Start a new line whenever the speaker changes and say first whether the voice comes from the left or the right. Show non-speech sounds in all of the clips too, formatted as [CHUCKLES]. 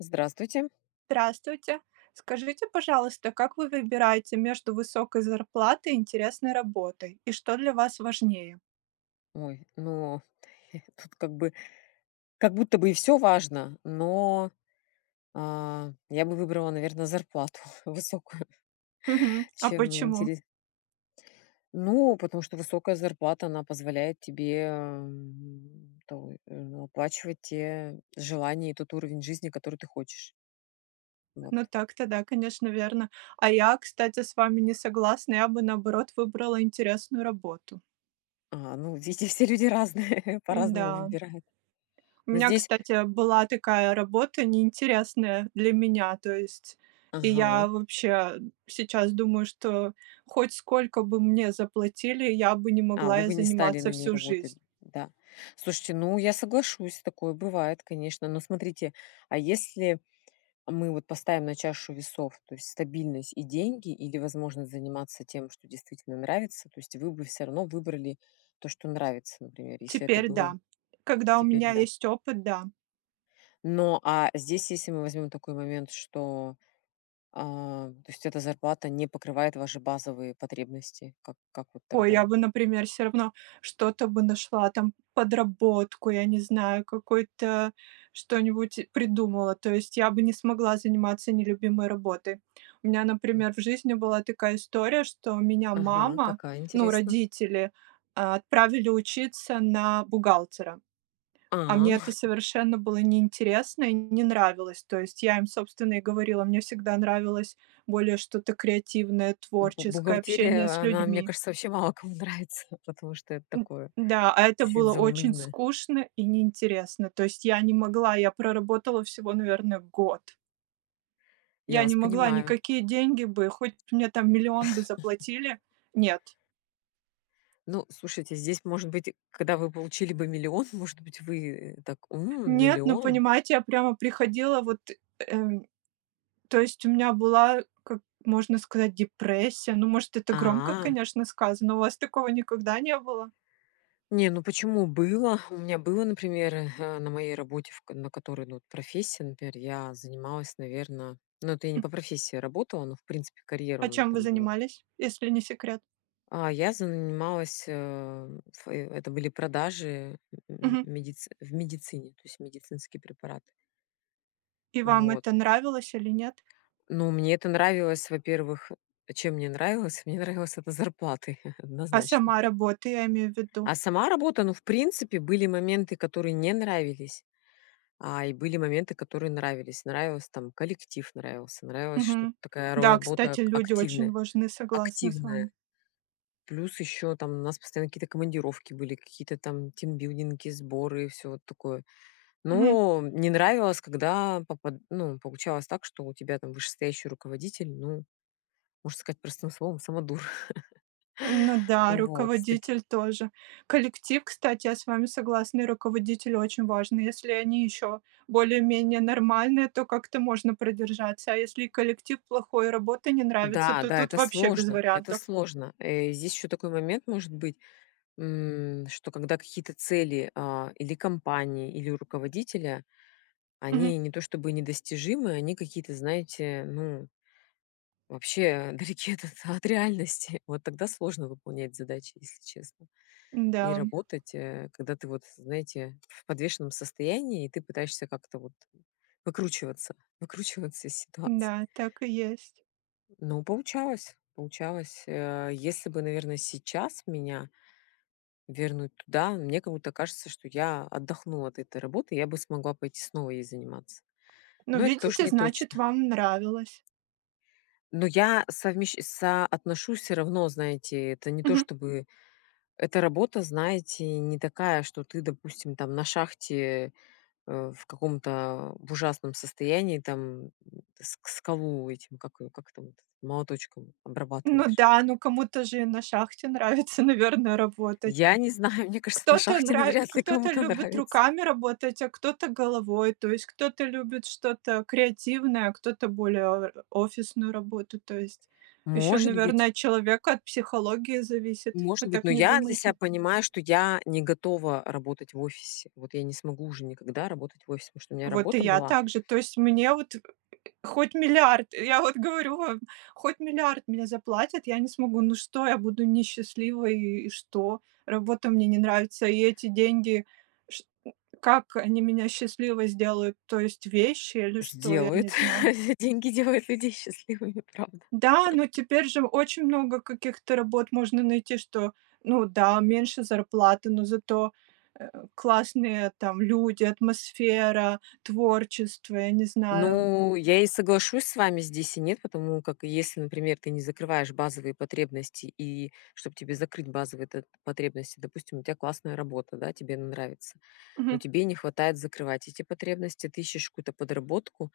left: Здравствуйте.
right: Здравствуйте. Скажите, пожалуйста, как вы выбираете между высокой зарплатой и интересной работой, и что для вас важнее?
left: Ой, ну, [CHUCKLES] тут как бы как будто бы и всё важно, но, а, я бы выбрала, наверно, зарплату высокую,
right: Мгм. А
left: чем
right: почему?
left: интере Ну, потому что высокая зарплата, она позволяет тебе, ам, то в ну, оплачивать те желания и тот уровень жизни, который ты хочешь. Вот.
right: Ну так-то да, конечно, верно. А я, кстати, с вами не согласна: я бы, наоборот, выбрала интересную работу.
left: А, ну, везде все люди разные, по-разному
right: Да.
left: выбирают.
right: У
left: Но
right: меня,
left: здесь
right: кстати, была такая работа неинтересная для меня, то есть. И я
left: Ага.
right: вообще сейчас думаю, что хоть сколько бы мне заплатили, я бы не
left: А,
right: могла
left: вы
right: ей
left: бы не стали на
right: заниматься
left: ней
right: всю
left: работать.
right: жизнь.
left: Да. Слушайте, ну я соглашусь, такое бывает, конечно, но смотрите, а если мы вот поставим на чашу весов, то есть стабильность и деньги или возможность заниматься тем, что действительно нравится, то есть вы бы всё равно выбрали то, что нравится, например, если это
right: Теперь
left: было.
right: да. Когда у
left: Теперь,
right: меня
left: да.
right: есть опыт, да.
left: Но, а здесь, если мы возьмем такой момент, что, а то есть эта зарплата не покрывает ваши базовые потребности, как как вот
right: О,
left: тогда
right: я бы,
left: вот?
right: например, всё равно что-то бы нашла там, подработку, я не знаю, какой-то что-нибудь придумала, то есть я бы не смогла заниматься нелюбимой работой. У меня,
left: М.
right: например, в жизни была такая история, что меня
left: Ага.
right: мама,
left: Какая
right: ну,
left: интересно?
right: родители отправили учиться на бухгалтера, а
left: А.
right: мне это
left: [CHUCKLES]
right: совершенно было неинтересно и не нравилось. То есть я им, собственно, и говорила, мне всегда нравилось более что-то креативное,
left: Бу
right: творческое, общение
left: бухгалтерия,
right: с
left: она, мне
right: людьми.
left: кажется, вообще мало кому нравится, потому что это
right: М.
left: такое-
right: Да, а это
left: чуть-чуть
right: было очень
left: заунывное.
right: скучно и неинтересно, то есть я не могла, я проработала всего, наверное, год.
left: Я
right: Я не
left: вас
right: могла.
left: понимаю.
right: Никакие деньги бы- хоть мне там 1 000 000 бы
left: [CHUCKLES]
right: заплатили- нет.
left: Ну, слушайте, здесь, может быть, когда вы получили бы 1 000 000, может быть вы, э, так: "М,
right: Нет, ну
left: 1 000 000!"
right: понимаете, я прямо приходила вот, эм то есть у меня была, как можно сказать, депрессия, ну, может, это громко,
left: А.
right: конечно, сказано. У вас такого никогда не было?
left: Не, ну почему было. У меня было, например, э, на моей работе, в на которой, ну вот, профессия, например, я занималась, наверно ну это я не
right: М.
left: по профессии работала, но в принципе карьера у
right: А
left: меня
right: чем вы
left: там была.
right: занимались, если не секрет?
left: А, я занималась, э, в э это были продажи, м, в
right: Мгм.
left: медиц в медицине, то есть медицинские препараты.
right: И вам
left: Вот.
right: это нравилось или нет?
left: Но мне это нравилось, во-первых чем мне нравилось? Мне нравилось это зарплатой, [CHUCKLES]
right: А
left: однозначно.
right: сама работа, я имею в виду?
left: А сама работа ну, в принципе, были моменты, которые не нравились, а, и были моменты, которые нравились. Нравилось там: коллектив, нравился, нравилось, что т
right: Мгм.
left: такая ро
right: Да,
left: работа
right: кстати,
left: ак
right: люди очень
left: активная,
right: важны, согласна с
left: активная.
right: вами.
left: Плюс еще там у нас постоянно какие-то командировки были, какие-то там тимбилдинги, сборы и всё вот такое.
right: Мгм.
left: Ну, не нравилось, когда попад ну, получалось так, что у тебя там вышестоящий руководитель- ну, можно сказать простым словом, самодур.
right: Ну
left: [CHUCKLES]
right: да,
left: Вот. С таки
right: руководитель тоже. Коллектив, кстати, я с вами согласна, и руководитель очень важны. Если они еще более-менее нормальные, то как-то можно продержаться, а если и коллектив плохой, и работа не нравится,
left: Да,
right: то
left: да,
right: тут
left: это
right: вообще без
left: сложно, это
right: вариантов.
left: сложно. Э, здесь еще такой момент может быть, м, что когда какие-то цели, а, или компании, или руководителя,
right: Мгм.
left: они не то чтобы недостижимы, они какие-то, знаете, ну вообще, а, далеки от от реальности. Вот тогда сложно выполнять задачи, если честно.
right: Н-да.
left: И работать, э, когда ты вот, знаете, в подвешенном состоянии и ты пытаешься как-то вот выкручиваться, выкручиваться из ситуации.
right: Да, так и есть.
left: Ну, получалось, получалось. Э, если бы, наверно, сейчас меня вернуть туда, мне как будто кажется, что я отдохнула от этой работы. Я бы смогла пойти снова ей заниматься.
right: Ну
left: Но это тож
right: видите
left: не
right: значит
left: точно.
right: вам нравилось.
left: Но я совмещ соотношу всё равно, знаете, это не то,
right: Мгм.
left: чтобы эта работа, знаете, не такая, что ты, допустим, там на шахте, э, в каком-то, в ужасном состоянии там, м, с скалу этим, как его, как там вот, молоточком
right: Ну
left: обрабатываешь.
right: да, ну кому-то же и на шахте нравится, наверное, работать.
left: Я не знаю, мне кажется, на
right: Кто-то
left: шахте
right: нра
left: навряд ли
right: кто-то
left: кому-то
right: любит
left: нравится.
right: руками работать, а кто-то головой, то есть кто-то любит что-то креативное, а кто-то более о офисную работу, то есть. Еще,
left: Может быть.
right: наверно, от человека, от психологии зависит,
left: Может
right: вы
left: быть, но
right: так не
left: я для себя
right: думаете?
left: понимаю, что я не готова работать в офисе. Вот я не смогу уже никогда работать в офисе, потому что у меня
right: Вот и
left: работа
right: я
left: была
right: также. То есть мне вот хоть 1 000 000 000, я вот говорю вам, хоть 1 000 000 000 мне заплатят- я не смогу. Ну что я буду несчастливой, и, и что? Работа мне не нравится, и эти деньги, шт э, как они меня счастливой сделают? То есть вещи или что, я
left: Сделает,
right: не знаю.
left: деньги делают людей счастливыми, правда.
right: Да, но теперь же очень много каких-то работ можно найти, что ну да, меньше зарплата, но зато, э, классные там люди, атмосфера, творчество, я не знаю.
left: Ну, я и соглашусь с вами здесь, и нет. Потому как, если, например, ты не закрываешь базовые потребности, и чтоб тебе закрыть базовые т потребности допустим, у тя классная работа, да, тебе она нравится, но
right: Мгм.
left: тебе не хватает закрывать эти потребности, ты ищешь какую-то подработку,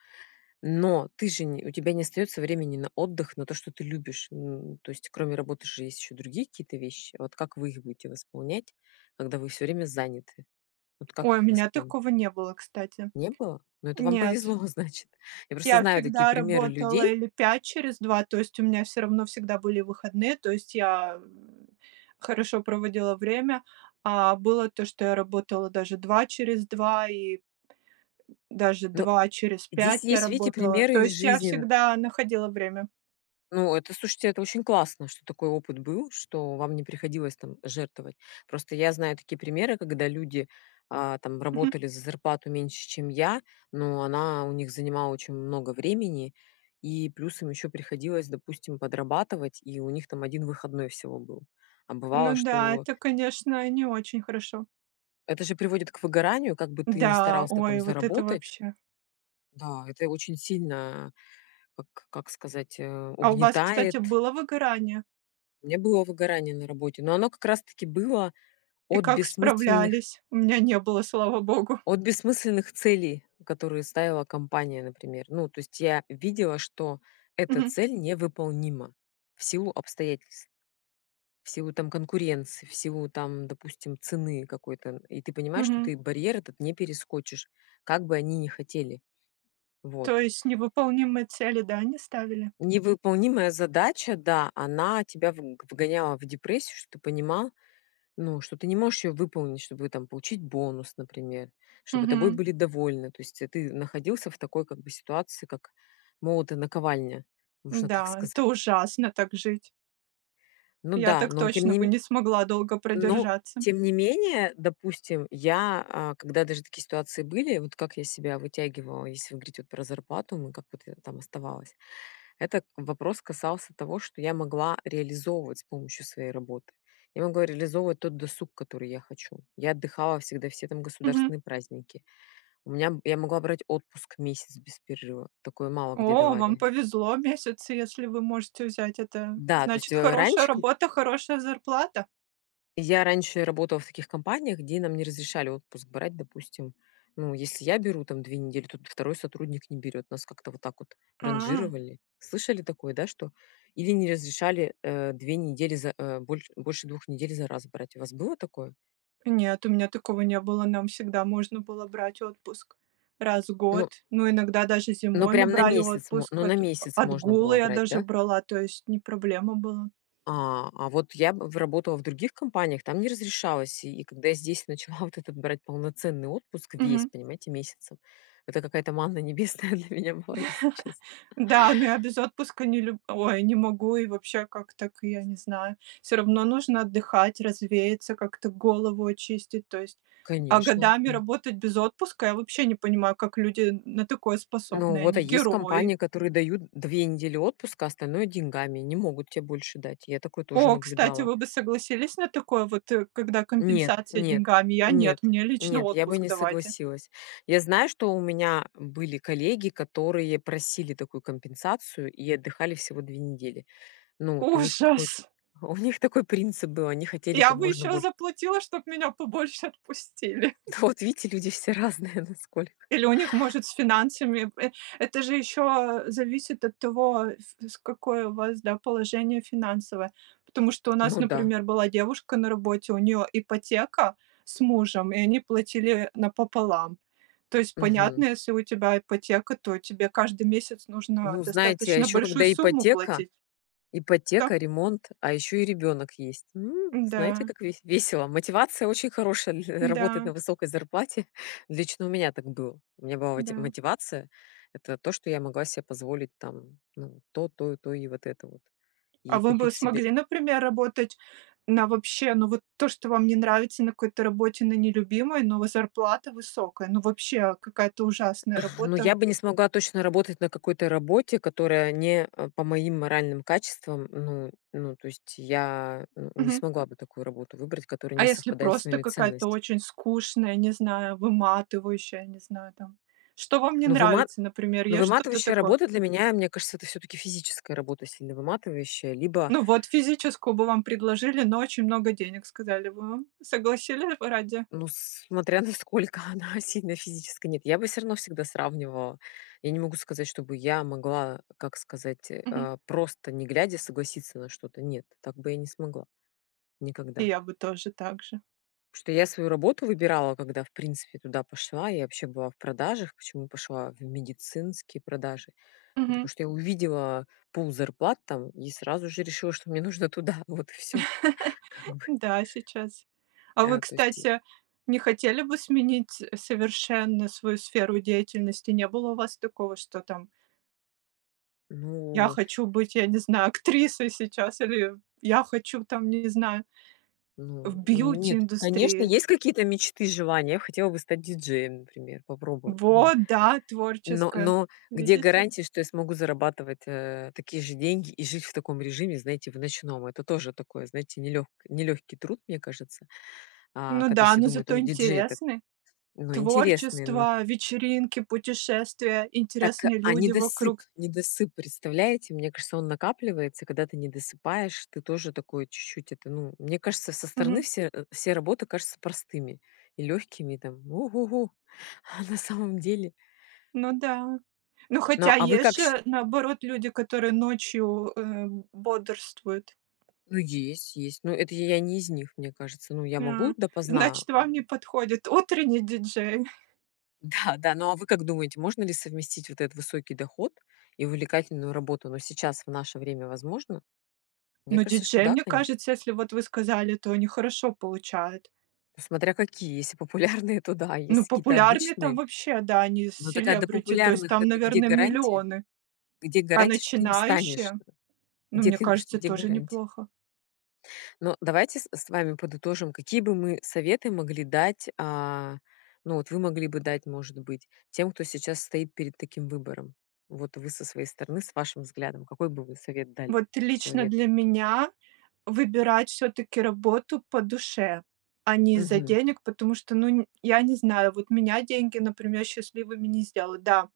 left: но ты же не у тебя не остается времени на отдых, на то, что ты любишь. Н то есть, кроме работы, же есть еще другие какие-то вещи. Вот как вы их будете восполнять, когда вы всё время заняты? Вот как
right: Ой, у
left: их
right: меня
left: восполнить?
right: такого не было, кстати.
left: Не было? Ну это вам
right: Нет.
left: повезло, значит. Я просто
right: Я
left: знаю такие
right: всегда
left: примеры
right: работала
left: людей
right: или 5 через 2, то есть у меня всё равно всегда были выходные, то есть я, м, хорошо проводила время, а было то, что я работала даже 2 через 2, и эм, даже
left: Ну.
right: 2 через
left: Здесь
right: 5 я
left: есть, видите,
right: работала.
left: примеры
right: То
left: из
right: есть я
left: жизни н
right: всегда находила время.
left: Ну это, слушайте, это очень классно, что такой опыт был, что вам не приходилось там жертвовать. Просто я знаю такие примеры, когда люди, а, там
right: Мгм.
left: работали за зарплату меньше чем я, но она у них занимала очень много времени и, плюс, им еще приходилось, допустим, подрабатывать, и у них там 1 выходной всего был. А бывало,
right: Ну да,
left: что
right: это, конечно, не очень хорошо.
left: Это же приводит к выгоранию, как бы ты не
right: Да,
left: старался там
right: ой. Вот это
left: заработать.
right: вообще.
left: Да, это очень сильно, а, как как сказать, э,
right: А у вас, кстати,
left: угнетает.
right: было выгорание?
left: Не было выгорания на работе. Но оно как раз таки было
right: И
left: от
right: как
left: бессмысленных
right: справлялись? У меня не было, слава богу.
left: от бессмысленных целей, которые ставила компания, например. Ну, то есть я видела, что эта
right: Мгм.
left: цель невыполнима в силу обстоятельств, в силу там конкуренции, в силу там, допустим, цены какой-то. И ты понимаешь, что
right: Мгм.
left: ты барьер этот не перескочишь, как бы они не хотели. Вот.
right: То есть невыполнимые цели, да, они ставили?
left: Невыполнимая задача, да, она тебя вг вгоняла в депрессию, что ты понимал, ну, что ты не можешь её выполнить, чтобы там получить бонус, например, чтобы тобой
right: Мгм.
left: были довольны. То есть, э, ты находился в такой, как бы, ситуации, как молот и наковальня, можно так
right: Да, это
left: сказать.
right: ужасно- так жить.
left: Ну
right: Я
left: да,
right: так
left: но тем
right: точно
left: не
right: бы
left: ме
right: не смогла долго
left: ну,
right: продержаться.
left: тем не менее, допустим, я, а, когда даже такие ситуации были, вот как я себя вытягивала, если вы говорите, вот, про зарплату мою, как вот я там оставалась. Этот вопрос касался того, что я могла реализовывать с помощью своей работы. Я могла реализовывать тот досуг, который я хочу. Я отдыхала всегда все, там,
right: Мгм.
left: государственные праздники. У меня б я могла брать отпуск месяц без перерыва- такое мало где
right: О, вам
left: давали.
right: повезло! Месяц. Если вы можете взять это,
left: Да, то есть,
right: значит-
left: э,
right: хорошая
left: раньше к
right: работа, хорошая зарплата.
left: я раньше работала в таких компаниях, где нам не разрешали отпуск брать, допустим, ну, если я беру, там, 2 недели, т то 2 сотрудник не берет. Нас как-то вот так вот
right: А.
left: ранжировали. Слышали такое, да, что? Или не разрешали, э, 2 недели за, э, боль больше 2 недель за раз брать. У вас было такое?
right: Нет, у меня такого не было, нам всегда можно было брать отпуск раз в год,
left: Ну
right: но иногда даже
left: ну
right: зимой мы
left: прям на
right: брали
left: месяц мо ну
right: отпуск,
left: на
right: от
left: месяц можно было
right: отгулы я
left: брать,
right: даже
left: да?
right: брала, то есть не проблема была.
left: А, а вот я б в работала в других компаниях, там не разрешалось. И когда я здесь начала вот это- брать полноценный отпуск весь,
right: Мгм.
left: понимаете, месяцем- это какая то манна небесная для меня была, если честно.
right: [CHUCKLES] Да, но я без отпуска не люб ой, не могу, и вообще, как так, я не знаю. Всё равно нужно отдыхать, развеяться, как-то голову очистить, то есть. А
left: Конечно,
right: годами
left: м.
right: работать без отпуска, я вообще не понимаю, как люди н на такое
left: Ну
right: способны,
left: вот, а
right: они-
left: есть
right: герои.
left: компании, которые дают 2 недели отпуска, остальное- деньгами, не могут те больше дать. Я такое тоже
right: О, кстати,
left: наблюдала.
right: вы бы согласились на такое вот, э, когда
left: Нет,
right: компенсация
left: нет,
right: деньгами? Я- нет,
left: нет,
right: мне лично
left: нет, я бы
right: отпуск
left: не
right: давайте.
left: согласилась. Я знаю, что у меня были коллеги, которые просили такую компенсацию и отдыхали всего 2 недели. Ну вот. У них какой-то
right: Ужас!
left: у них такой принцип был: они хотели, как
right: Я бы
left: можно
right: еще
left: больше.
right: заплатила, чтоб меня побольше отпустили.
left: Да, вот видите, люди все разные насколько.
right: Или у них, может, с финансами в э это же еще, э, зависит от того, вс в какое у вас, да, положение финансовое. Потому что у нас,
left: Ну да.
right: например, была девушка на работе, у нее ипотека с мужем, и они платили, э, напополам. То есть
left: Мгм.
right: понятно, если у тебя ипотека, то тебе каждый месяц нужно
left: Ну, знаете, а
right: достаточно
left: ещё
right: большую
left: когда
right: сумму
left: ипотека,
right: платить. Да.
left: ипотека, ремонт, а ещё и ребёнок есть. М, знаете,
right: Да.
left: как вес весело. Мотивация очень хорошая на работать на
right: Да.
left: высокой зарплате. Лично у меня так было. У меня была мо
right: Да.
left: мотивация- это то, что я могла се позволить там, ну, то, то и то, и вот это вот,
right: А
left: и
right: вы бы
left: купить себе
right: смогли, например, работать на вообще, ну вот то, что вам не нравится на какой-то работе на нелюбимой, но вот зарплата высокая? Ну вообще какая-то ужасная
left: Ну
right: работа.
left: я бы не смогла точно работать на какой-то работе, которая не, а, по моим моральным качествам. Ну, ну, то есть я, э, не
right: Мгм.
left: смогла бы такую работу выбрать, которая
right: А
left: не
right: если
left: совпадает с
right: просто
left: моими
right: какая-то
left: ценность.
right: очень скучная, не знаю, выматывающая, не знаю, там. Что вам не
left: Ну выма
right: нравится, например,
left: ну
right: есть что-то
left: выматывающая
right: такое?
left: работа для меня, мне кажется- это всё-таки физическая работа сильно выматывающая, либо
right: Ну вот, физическую бы вам предложили, но очень много денег сказали бы вам, согласились бы ради?
left: Ну смотря насколько она сильно физическая. Нет, я бы всё равно всегда сравнивала, я не могу сказать, чтобы я могла, как сказать, э,
right: Мгм.
left: а, просто, не глядя, согласиться на что-то. Нет, так бы я не смогла.
right: И
left: Никогда.
right: я бы тоже так же.
left: Потому что я свою работу выбирала, когда в принципе туда пошла, я вообще была в продажах. Почему пошла в медицинские продажи? Ну потому
right: Мгм.
left: что я увидела пул зарплат там и сразу же решила, что мне нужно туда. Вот и всё, как
right: [CHUCKLES]
left: бы.
right: Да, сейчас. А вы,
left: А, то есть и
right: кстати, не хотели бы сменить, э, совершенно свою сферу деятельности? Не было у вас такого, что там я
left: Ну.
right: хочу быть, я не знаю, актрисой сейчас или я хочу, там, я не знаю
left: Ну,
right: в
left: нет, конечно,
right: бьюти-индустрии.
left: есть какие-то мечты, желания. Я хотела бы стать диджеем, например, попробовать, ну.
right: Вот да,
left: Но,
right: творческое!
left: но где
right: Видите?
left: гарантия, что я смогу зарабатывать, э, такие же деньги и жить в таком режиме, знаете, в ночном. Это тоже такое, знаете, нелегк нелегкий труд, мне кажется, а,
right: Ну
left: когда
right: да,
left: все
right: но
left: думают: "О,
right: зато
left: диджей это"
right: интересный.
left: Ну, интересный, но.
right: Творчество, вечеринки, путешествия,
left: Так,
right: интересные
left: а
right: люди
left: недосып,
right: вокруг.
left: недосып, представляете, мне кажется, он накапливается, когда ты недосыпаешь, ты тоже такой чуть-чуть, это, ну мне кажется, со стороны
right: Мгм.
left: все э, все работы кажутся простыми и легкими, там "У-гу-гу!" А на самом деле.
right: Ну да. Ну
left: Ну,
right: хотя
left: а вы
right: есть
left: как щ
right: же, наоборот, люди, которые ночью, эм, бодрствуют.
left: Ну есть, есть. Но это я не из них, мне кажется. Ну я могу
right: А.
left: допоздна,
right: Значит
left: эм.
right: вам не подходит утренний диджей. [CHUCKLES]
left: Да, да. Ну, а вы как думаете, можно ли совместить вот этот высокий доход и увлекательную работу? Но сейчас, в наше время возможно? Мне
right: Ну
left: кажется, что,
right: диджей,
left: да,
right: мне
left: конечно.
right: кажется, если вот вы сказали, то они хорошо получают.
left: Смотря какие, если популярные, [CHUCKLES] то да, а
right: Ну,
left: если какие-то
right: популярные там-
left: обычные
right: вообще, да, они с
left: Но такая до
right: селебрити, то есть
left: популярных,
right: там,
left: это где
right: наверно,
left: гарантия?
right: миллионы.
left: Где
right: А
left: гарантия, что ты им станешь?
right: начинающие, ну,
left: Где
right: мне
left: ты в чт
right: кажется,
left: где
right: тоже
left: гарантия?
right: неплохо.
left: Но давайте с с вами подытожим: какие бы мы советы могли дать? А, ну вот вы могли бы дать, может быть, тем, кто сейчас стоит перед таким выбором. Вот вы со своей стороны, с вашим взглядом, какой бы вы совет дали
right: Вот лично
left: человеку?
right: для меня- выбирать всё-таки работу по душе, а не из-за
left: Мгм.
right: денег, потому что, ну н я не знаю, вот меня деньги, например, счастливыми не сделают. Да,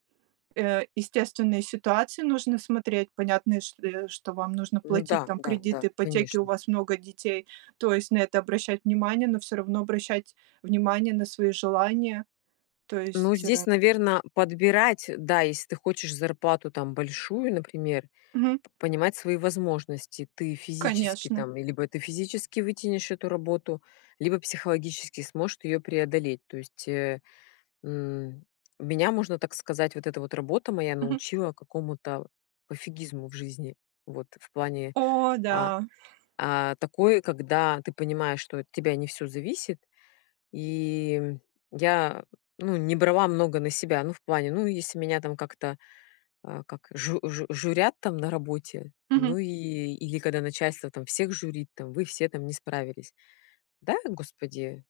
right: э, естественные ситуации нужно смотреть, понятные, чт э, что вам нужно
left: Ну
right: платить
left: да,
right: там
left: да, да,
right: кредиты, ипотеки, у
left: конечно.
right: вас много детей, то есть на это обращать внимание. Но всё равно обращать внимание на свои желания, то
left: Ну
right: есть,
left: здесь,
right: э.
left: наверно, подбирать, да, если ты хочешь зарплату там большую, например,
right: Мгм.
left: п понимать свои возможности. Ты физически
right: Конечно.
left: там, либо ты физически вытянешь эту работу, либо психологически сможешь ты ее преодолеть. То есть, э, м, меня, можно так сказать, вот эта вот работа моя
right: Мгм.
left: научила какому-то пофигизму в жизни. Вот в плане,
right: О
left: а,
right: да!
left: а, такой, когда ты понимаешь, что от тебя не всё зависит, и, м, я ну не брала много на себя. Ну в плане, ну если меня там как-то, а, как жу жу журят, там, на работе, ну
right: Мгм.
left: и или когда начальство, там, всех журит, там: "Вы все там не справились". Да, господи.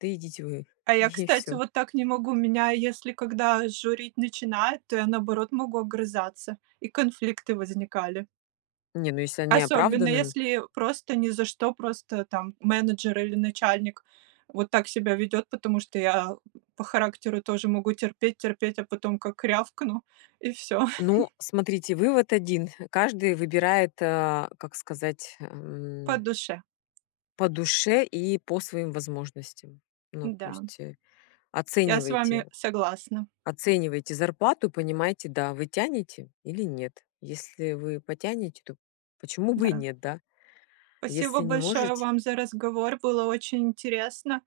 left: Да идите вы,
right: А я,
left: и
right: кстати,
left: всё.
right: вот так не могу, меня, если когда журить начинают, то я, наоборот, могу огрызаться, и конфликты возникали.
left: Не, ну если они
right: Особенно,
left: оправданы н
right: если просто ни за что, просто там менеджер или начальник вот так себя ведёт. Потому что я, м, по характеру тоже могу терпеть, терпеть, а потом как рявкну, и- всё.
left: Ну,
right: [CHUCKLES]
left: смотрите, вывод 1: каждый выбирает, а, как сказать,
right: По
left: м
right: душе.
left: по душе и по своим возможностям. Ну, то
right: Да.
left: есть, э,
right: Я с вами
left: оценивайте,
right: согласна.
left: оценивайте зарплату, понимайте: да, вы тянете или нет. Если вы потянете, то почему бы и
right: Да.
left: нет, да.
right: Спасибо
left: Если не
right: большое
left: можете
right: вам за разговор, было очень интересно.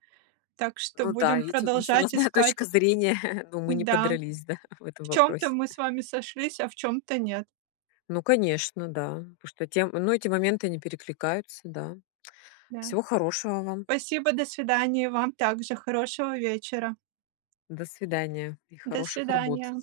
right: Так что
left: Ну да,
right: будем
left: видите, у нас
right: продолжать
left: разная точка
right: искать.
left: зрения, но мы не
right: Да.
left: подрались, да, в этом
right: В чём-то
left: вопросе.
right: мы с вами сошлись, а в чём-то нет.
left: Ну, конечно, да. Потому что тем ну эти моменты, они перекликаются, да.
right: Да.
left: Всего хорошего вам.
right: Спасибо, до свидания. Вам также хорошего вечера.
left: До свидания. И
right: До
left: хороших работ.
right: свидания.